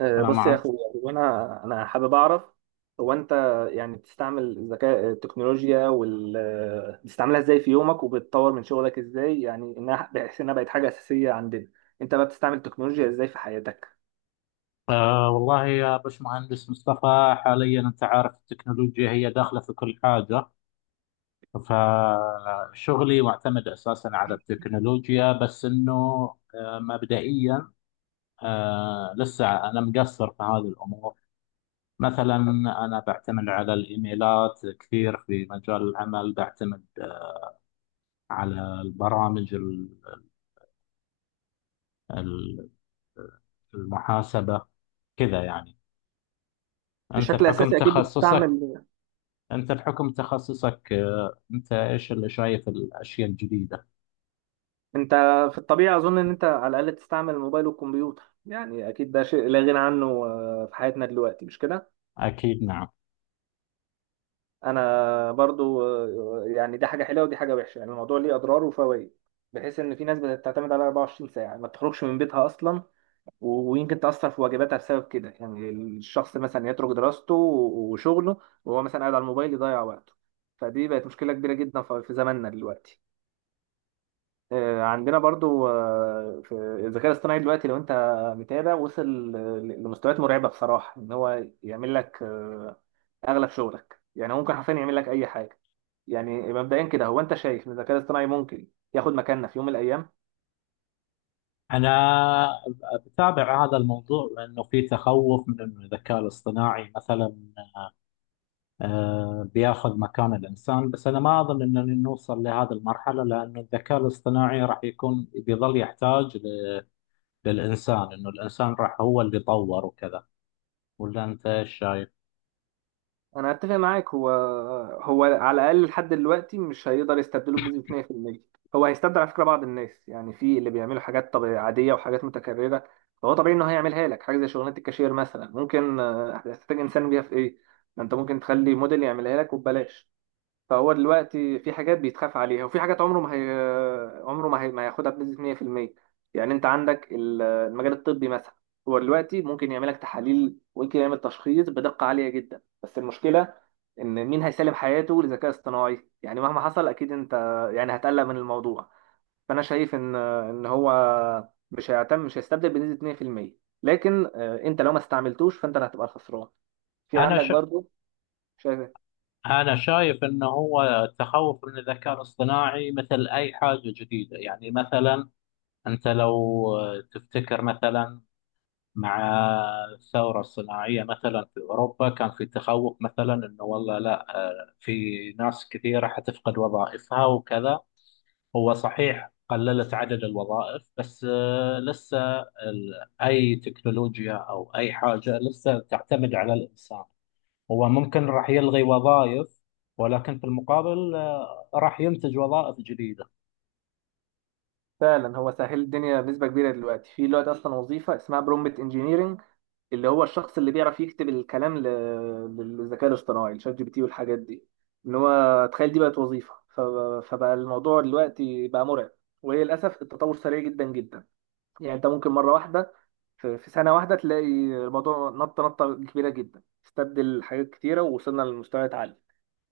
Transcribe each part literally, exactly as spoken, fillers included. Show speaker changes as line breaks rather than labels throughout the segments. آه،
السلام
بص يا
عليكم.
اخويا هو انا انا حابب اعرف هو انت. يعني بتستعمل الذكاء التكنولوجيا وال آه، بتستعملها ازاي في يومك وبتطور من شغلك ازاي، يعني انها بحيث انها بقت حاجه اساسيه عندنا. انت بقى بتستعمل التكنولوجيا ازاي في حياتك؟
آه والله يا باشمهندس مصطفى، حاليا انت عارف التكنولوجيا هي داخله في كل حاجه. فشغلي معتمد اساسا على التكنولوجيا، بس انه آه مبدئيا آه لسه انا مقصر في هذه الامور. مثلا انا بعتمد على الايميلات كثير في مجال العمل، بعتمد آه، على البرامج ال- ال- المحاسبه، كذا يعني. انت
بشكل
بحكم
اساسي اكيد
تخصصك
بتستعمل
أنت بحكم تخصصك، آه، أنت إيش اللي شايف الأشياء الجديدة؟
انت. في الطبيعه اظن ان انت على الاقل بتستعمل الموبايل والكمبيوتر، يعني اكيد ده شيء لا غنى عنه آه، في حياتنا دلوقتي، مش كده؟
أكيد، نعم.
انا برضو، آه، يعني دي حاجه حلوه ودي حاجه وحشه، يعني الموضوع ليه اضرار وفوائد. بحيث ان في ناس بتعتمد على أربعة وعشرين ساعه، يعني ما بتخرجش من بيتها اصلا و- ويمكن تاثر في واجباتها بسبب كده. يعني الشخص مثلا يترك دراسته و- وشغله وهو مثلا قاعد على الموبايل يضيع وقته. فدي بقت مشكله كبيره جدا في في زماننا دلوقتي. آه، عندنا برضو، آه، في الذكاء الاصطناعي دلوقتي، لو انت متابع، وصل ل- لمستويات مرعبه بصراحه، ان هو يعمل لك آه، اغلب شغلك. يعني هو ممكن حرفيا يعمل لك اي حاجه. يعني مبدئيا كده، هو انت شايف ان الذكاء الاصطناعي ممكن ياخد مكاننا في يوم من الايام؟
أنا بتابع هذا الموضوع، لأنه في تخوف من أن الذكاء الاصطناعي مثلا آه، بياخذ مكان الإنسان. بس أنا ما أظن أننا نوصل لهذه المرحلة، لأنه الذكاء الاصطناعي راح يكون بيظل يحتاج ل- للإنسان، أنه الإنسان راح هو اللي طور وكذا. ولا أنت إيش شايف؟
انا اتفق معاك. هو هو على الاقل لحد دلوقتي مش هيقدر يستبدله بنسبه مية في المية. هو هيستبدل على فكره بعض الناس، يعني في اللي بيعملوا حاجات طبيعية عاديه وحاجات متكرره، فهو طبيعي انه هيعملها لك. حاجه زي شغلانه الكاشير مثلا، ممكن آه، هتحتاج انسان بيها في ايه؟ ما انت ممكن تخلي موديل يعملها لك وببلاش. فهو دلوقتي في حاجات بيتخاف عليها وفي حاجات عمره ما هي... عمره ما, هي... ما هياخدها بنسبة مية في المية. يعني انت عندك ال- المجال الطبي مثلا، هو دلوقتي ممكن يعمل لك تحاليل وممكن يعمل تشخيص بدقة عالية جدا، بس المشكلة ان مين هيسلم حياته للذكاء الاصطناعي؟ يعني مهما حصل اكيد انت يعني هتقلق من الموضوع. فانا شايف ان ان هو مش هيعتمد مش هيستبدل بنسبة اتنين في المية، لكن آه، انت لو ما استعملتوش فانت اللي هتبقى الخسران. في
أنا
عندك برضو شايف.
أنا شايف إنه هو التخوف من الذكاء الاصطناعي مثل أي حاجة جديدة. يعني مثلا أنت لو تفتكر مثلا مع الثورة الصناعية مثلا في أوروبا، كان في تخوف مثلا إنه والله لا، في ناس كثيرة حتفقد وظائفها وكذا. هو صحيح قللت عدد الوظائف، بس آه، لسه ال- أي تكنولوجيا أو أي حاجة لسه تعتمد على الإنسان. هو ممكن راح يلغي وظائف، ولكن في المقابل آه، راح ينتج وظائف جديدة.
فعلا هو سهل الدنيا بنسبة كبيرة دلوقتي. في دلوقتي أصلا وظيفة اسمها برومبت انجينيرنج، اللي هو الشخص اللي بيعرف يكتب الكلام ل- للذكاء الاصطناعي، الشات جي بي تي والحاجات دي. إن هو تخيل، دي بقت وظيفة. ف- فبقى الموضوع دلوقتي بقى مرعب، وهي للأسف التطور سريع جدا جدا. يعني أنت ممكن مرة واحدة في في سنة واحدة تلاقي الموضوع نطة نطة كبيرة جدا، استبدل حاجات كتيرة ووصلنا لمستويات عالية.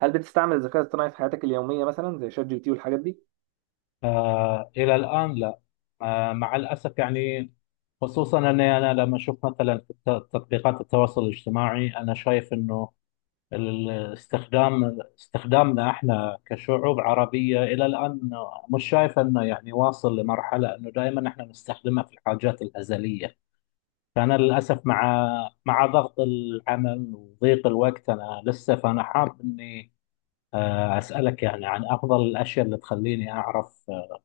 هل بتستعمل الذكاء الاصطناعي في حياتك اليومية، مثلا زي شات جي بي تي والحاجات دي؟
آه، إلى الآن لا. آه، مع الأسف يعني، خصوصا أني أنا لما أشوف مثلا في الت- تطبيقات التواصل الاجتماعي، أنا شايف أنه الاستخدام استخدامنا احنا كشعوب عربية إلى الآن، مش شايف أنه يعني واصل لمرحلة أنه دائما احنا نستخدمها في الحاجات الهزلية. فأنا للأسف مع مع ضغط العمل وضيق الوقت، أنا لسه. فأنا حاب إني آه، أسألك يعني عن أفضل الأشياء اللي تخليني أعرف آه،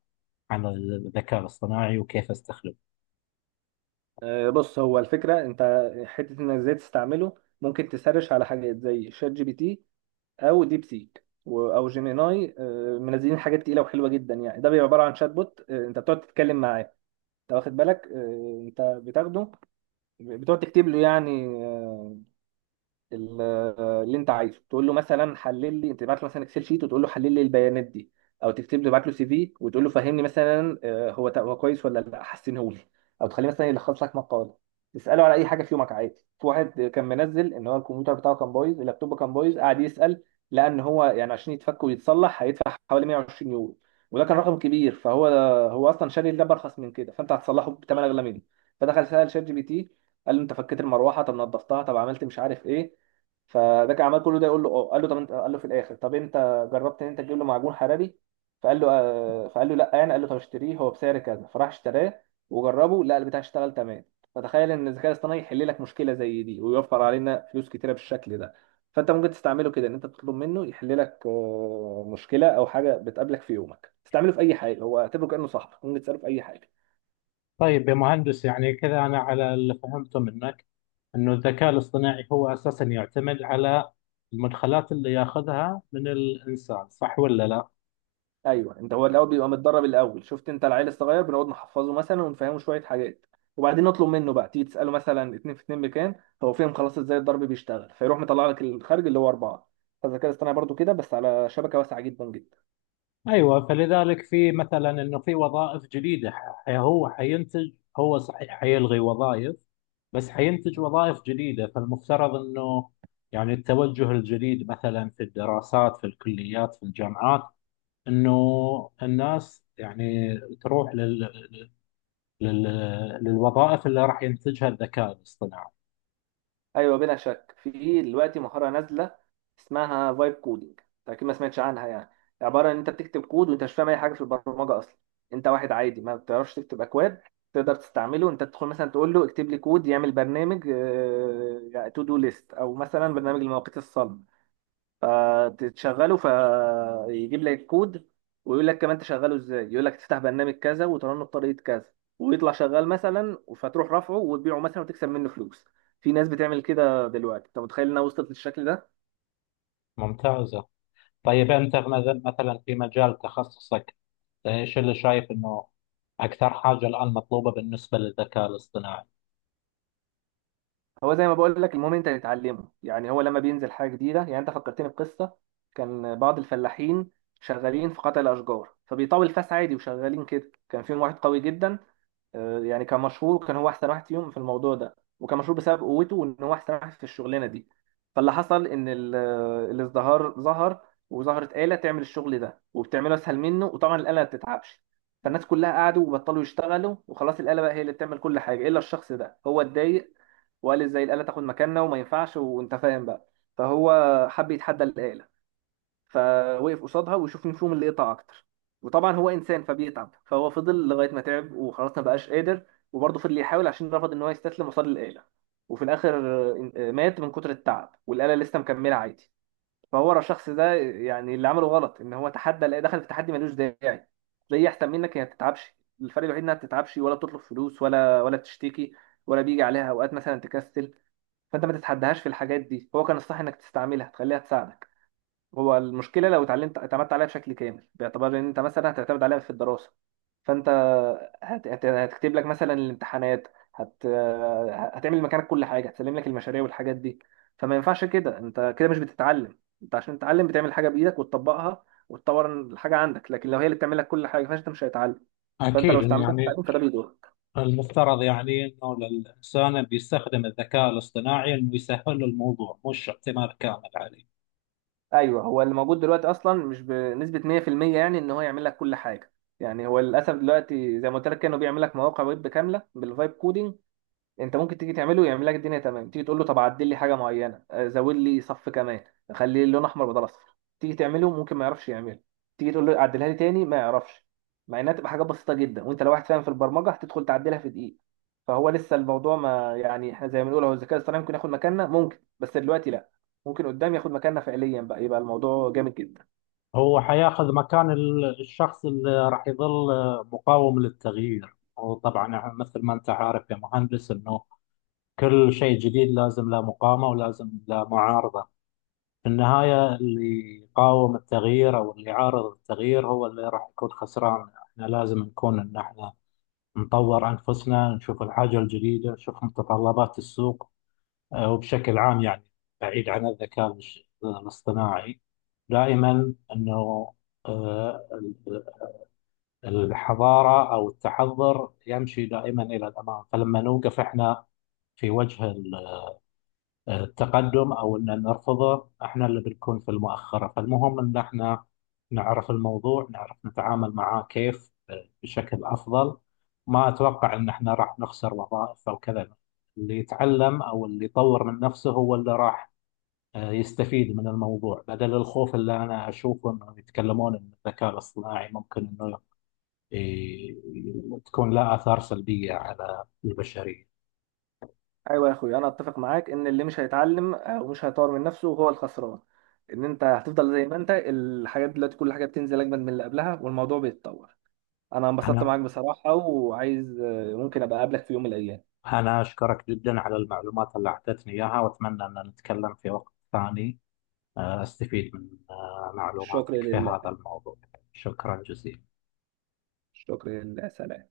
عن الذكاء الاصطناعي وكيف أستخدمه.
آه، بص، هو الفكرة انت حتة انك ازاي تستعمله. ممكن تسرش على حاجات زي شات جي بي تي او ديب سيك و- او جيميناي. آه، منزلين حاجات تقيلة وحلوة جدا. يعني ده بيبقى عبارة عن شات بوت، آه، انت بتقعد تتكلم معاه. انت واخد بالك؟ آه، انت بتاخده، بتقعد تكتب له يعني آه، ال- اللي انت عايزه. تقول له مثلا حلل لي، تبعت له مثلا اكسل شيت وتقول له حلل لي البيانات دي. او تكتب له، تبعت له سي في وتقول له فهمني مثلا، آه، هو تا- هو كويس ولا لا، حسنه لي. او تخليه مثلا يلخص لك مقاله، تساله على اي حاجه في يومك عادي. في واحد كان منزل ان هو الكمبيوتر بتاعه كان بايظ، اللابتوب كان بايظ، قعد يسال لان هو يعني عشان يتفك ويتصلح هيدفع حوالي مئة وعشرين يورو، وده كان رقم كبير. فهو هو اصلا شاري اللاب ارخص من كده، فانت هتصلحه بثمن اغلى منه. فدخل سال شات جي بي تي، قال له انت فكيت المروحه؟ طب نظفتها؟ طب عملت مش عارف ايه؟ فده كان عمال كل ده يقول له اه. قال له طب انت، قال له في الاخر، طب انت جربت ان انت تجيب له معجون حراري؟ فقال له آه. فقال له لا، يعني قال له طب اشتريه هو بسعر كذا. فراح اشتراه وجربه، لا، البتاع اشتغل تمام. فتخيل ان الذكاء الاصطناعي يحل لك مشكله زي دي ويوفر علينا فلوس كتيره بالشكل ده. فانت ممكن تستعمله كده، ان انت تطلب منه يحل لك آه، مشكله او حاجه بتقابلك في يومك. تستعمله في اي حاجه، هو اعتبره كانه صاحبك، ممكن تساله في اي حاجه.
طيب يا مهندس، يعني كذا أنا على اللي فهمته منك إنه الذكاء الاصطناعي هو أساسا يعتمد على المدخلات اللي ياخذها من الإنسان، صح ولا لا؟
ايوه انت، هو الاول بيبقى متدرب الاول. شفت انت العيل الصغير، بنقعد نحفظه مثلا ونفهمه شويه حاجات، وبعدين نطلب منه بقى. تيجي تساله مثلا اتنين في اتنين، مكان هو فهم خلاص ازاي الضرب بيشتغل، فيروح مطلع لك الخارج اللي هو اربعه. فالذكاء الاصطناعي برضو كده، بس على شبكه واسعه جدا جدا.
ايوه، فلذلك في مثلا انه في وظائف جديده، ح- هو حينتج. هو صحيح حيلغي وظائف بس حينتج وظائف جديده. فالمفترض انه يعني التوجه الجديد مثلا في الدراسات في الكليات في الجامعات، انه الناس يعني تروح لل... لل... للوظائف اللي راح ينتجها الذكاء الاصطناعي.
ايوه بلا شك، في دلوقتي مهاره نازله اسمها فايب كودينج، اكيد ما سمعتش عنها. يعني عباره ان انت بتكتب كود وانت مش فاهم اي حاجه في البرمجه اصلا، انت واحد عادي ما بتعرفش تكتب اكواد، تقدر تستعمله. انت تدخل مثلا تقول له اكتب لي كود يعمل برنامج تو دو ليست، او مثلا برنامج المواقيت الصلب، فتشغله فيجيب لك الكود، ويقول لك كمان تشغله ازاي، يقول لك تفتح برنامج كذا وترنه بطريقه كذا، ويطلع شغال مثلا. فتروح رافعه وتبيعه مثلا وتكسب منه فلوس. في ناس بتعمل كده دلوقتي، انت متخيل انها وصلت للشكل ده؟
ممتازه. طيب انت مثلا مثلاً في مجال تخصصك، ايش اللي شايف انه اكثر حاجه الان مطلوبه بالنسبه للذكاء الاصطناعي؟
هو زي ما بقول لك، المهم انت تتعلمه، يعني هو لما بينزل حاجه جديده. يعني انت فكرتني بقصه، كان بعض الفلاحين شغالين في قطع الاشجار، فبيطاول فاس عادي وشغالين كده. كان فيهم واحد قوي جدا، آه، يعني كان مشهور، كان هو احسن واحد فيهم في الموضوع ده، وكان مشهور بسبب قوته وان هو احسن واحد في الشغلانه دي. فاللي حصل ان ال- آه، الازدهار ظهر، وظهرت آلة تعمل الشغل ده وبتعمله اسهل منه، وطبعا الآلة ما بتتعبش. فالناس كلها قعدوا وبطلوا يشتغلوا وخلاص، الآلة بقى هي اللي بتعمل كل حاجه. الا الشخص ده هو اتضايق وقال ازاي الآلة تاخد مكاننا، وما ينفعش، وانت فاهم بقى. فهو حب يتحدى الآلة، فوقف قصادها ويشوف مين فيهم اللي قطع اكتر. وطبعا هو انسان فبيتعب، فهو فضل لغايه ما تعب وخلاص ما بقاش قادر، وبرضه فضل يحاول عشان رفض ان هو يستسلم قصاد الاله. وفي الاخر آه، مات من كتر التعب، والاله لسه مكمله عادي. فهو ورا الشخص ده، يعني اللي عمله غلط ان هو تحدى الاله، دخل في تحدي ملوش داعي. زي احسن منك، هي ما بتتعبش. الفرق الوحيد انها ما بتتعبش ولا بتطلب فلوس ولا ولا بتشتكي ولا بيجي عليها اوقات مثلا تكسل. فانت ما تتحدهاش في الحاجات دي، هو كان الصح انك تستعملها تخليها تساعدك. هو المشكله لو اتعلمت اعتمدت عليها بشكل كامل، باعتبار ان انت مثلا هتعتمد عليها في الدراسه. فانت هت... هت... هتكتب لك مثلا الامتحانات، هت... هتعمل مكانك كل حاجه، هتسلم لك المشاريع والحاجات دي. فما ينفعش كده، انت كده مش بتتعلم. انت عشان تتعلم بتعمل حاجه بايدك وتطبقها وتطور الحاجه عندك، لكن لو هي اللي بتعمل لك كل حاجه فانت مش هتتعلم. فانت
اكيد
لو
انه
استعملتها في
يعني
التعليم فده بيضر.
المفترض يعني انه الانسان اللي بيستخدم الذكاء الاصطناعي، انه يسهل له الموضوع مش اعتماد كامل عليه.
ايوه، هو اللي موجود دلوقتي اصلا مش بنسبه مية في المية، يعني ان هو يعمل لك كل حاجه. يعني هو للاسف دلوقتي زي ما قلت لك، كانوا بيعمل لك مواقع ويب كامله بالفايب كودينج. انت ممكن تيجي تعمله يعمل لك الدنيا تمام، تيجي تقول له طب عدل لي حاجه معينه، آه، زود لي صف كمان، خلي اللون احمر بدل اصفر، تيجي تعمله ممكن ما يعرفش يعمله، تيجي تقول له عدلها لي تاني ما يعرفش. مع انها تبقى حاجات بسيطه جدا، وانت لو واحد فاهم في البرمجه هتدخل تعدلها في دقيقه. فهو لسه الموضوع ما يعني، احنا زي ما بنقول، هو الذكاء الاصطناعي ممكن ياخد مكاننا، ممكن، بس دلوقتي لا. ممكن قدام ياخد مكاننا فعليا، بقى يبقى الموضوع جامد جدا.
هو حياخذ مكان ال- الشخص اللي راح يظل مقاوم للتغيير. وطبعا يعني مثل ما انت عارف يا مهندس، انه كل شيء جديد لازم له مقاومه ولازم له معارضه. في النهاية اللي يقاوم التغيير أو اللي يعارض التغيير هو اللي راح يكون خسران. احنا لازم نكون إن احنا نطور أنفسنا، نشوف الحاجة الجديدة، نشوف متطلبات السوق. آه، وبشكل عام يعني بعيد عن الذكاء الاش- الاصطناعي، دائما أنه آه، ال- الحضارة أو التحضر يمشي دائما إلى الأمام. فلما نوقف احنا في وجه التقدم او ان نرفضه، احنا اللي بنكون في المؤخره. فالمهم ان احنا نعرف الموضوع، نعرف نتعامل معاه كيف آه، بشكل افضل. ما اتوقع ان احنا راح نخسر وظائف او كذا. اللي يتعلم او اللي يطور من نفسه هو اللي راح آه، يستفيد من الموضوع، بدل الخوف اللي انا اشوفه انه يتكلمون ان الذكاء الاصطناعي ممكن انه ي- ي- تكون له اثار سلبيه على البشريه.
ايوه يا اخوي، انا اتفق معاك ان اللي مش هيتعلم او مش هيطور من نفسه هو الخسران. ان انت هتفضل زي ما انت، الحاجات دلوقتي كل حاجه بتنزل اجمد من اللي قبلها والموضوع بيتطور. انا انبسطت
انا
معاك بصراحه، وعايز ممكن ابقى اقابلك في يوم من الايام.
أنا أشكرك جدا على المعلومات اللي أعطيتني إياها، وأتمنى أن نتكلم في وقت ثاني آه، أستفيد من آه،
الشكر
معلوماتك في
لله.
هذا الموضوع. شكرا جزيلا.
الشكر لله، سلام.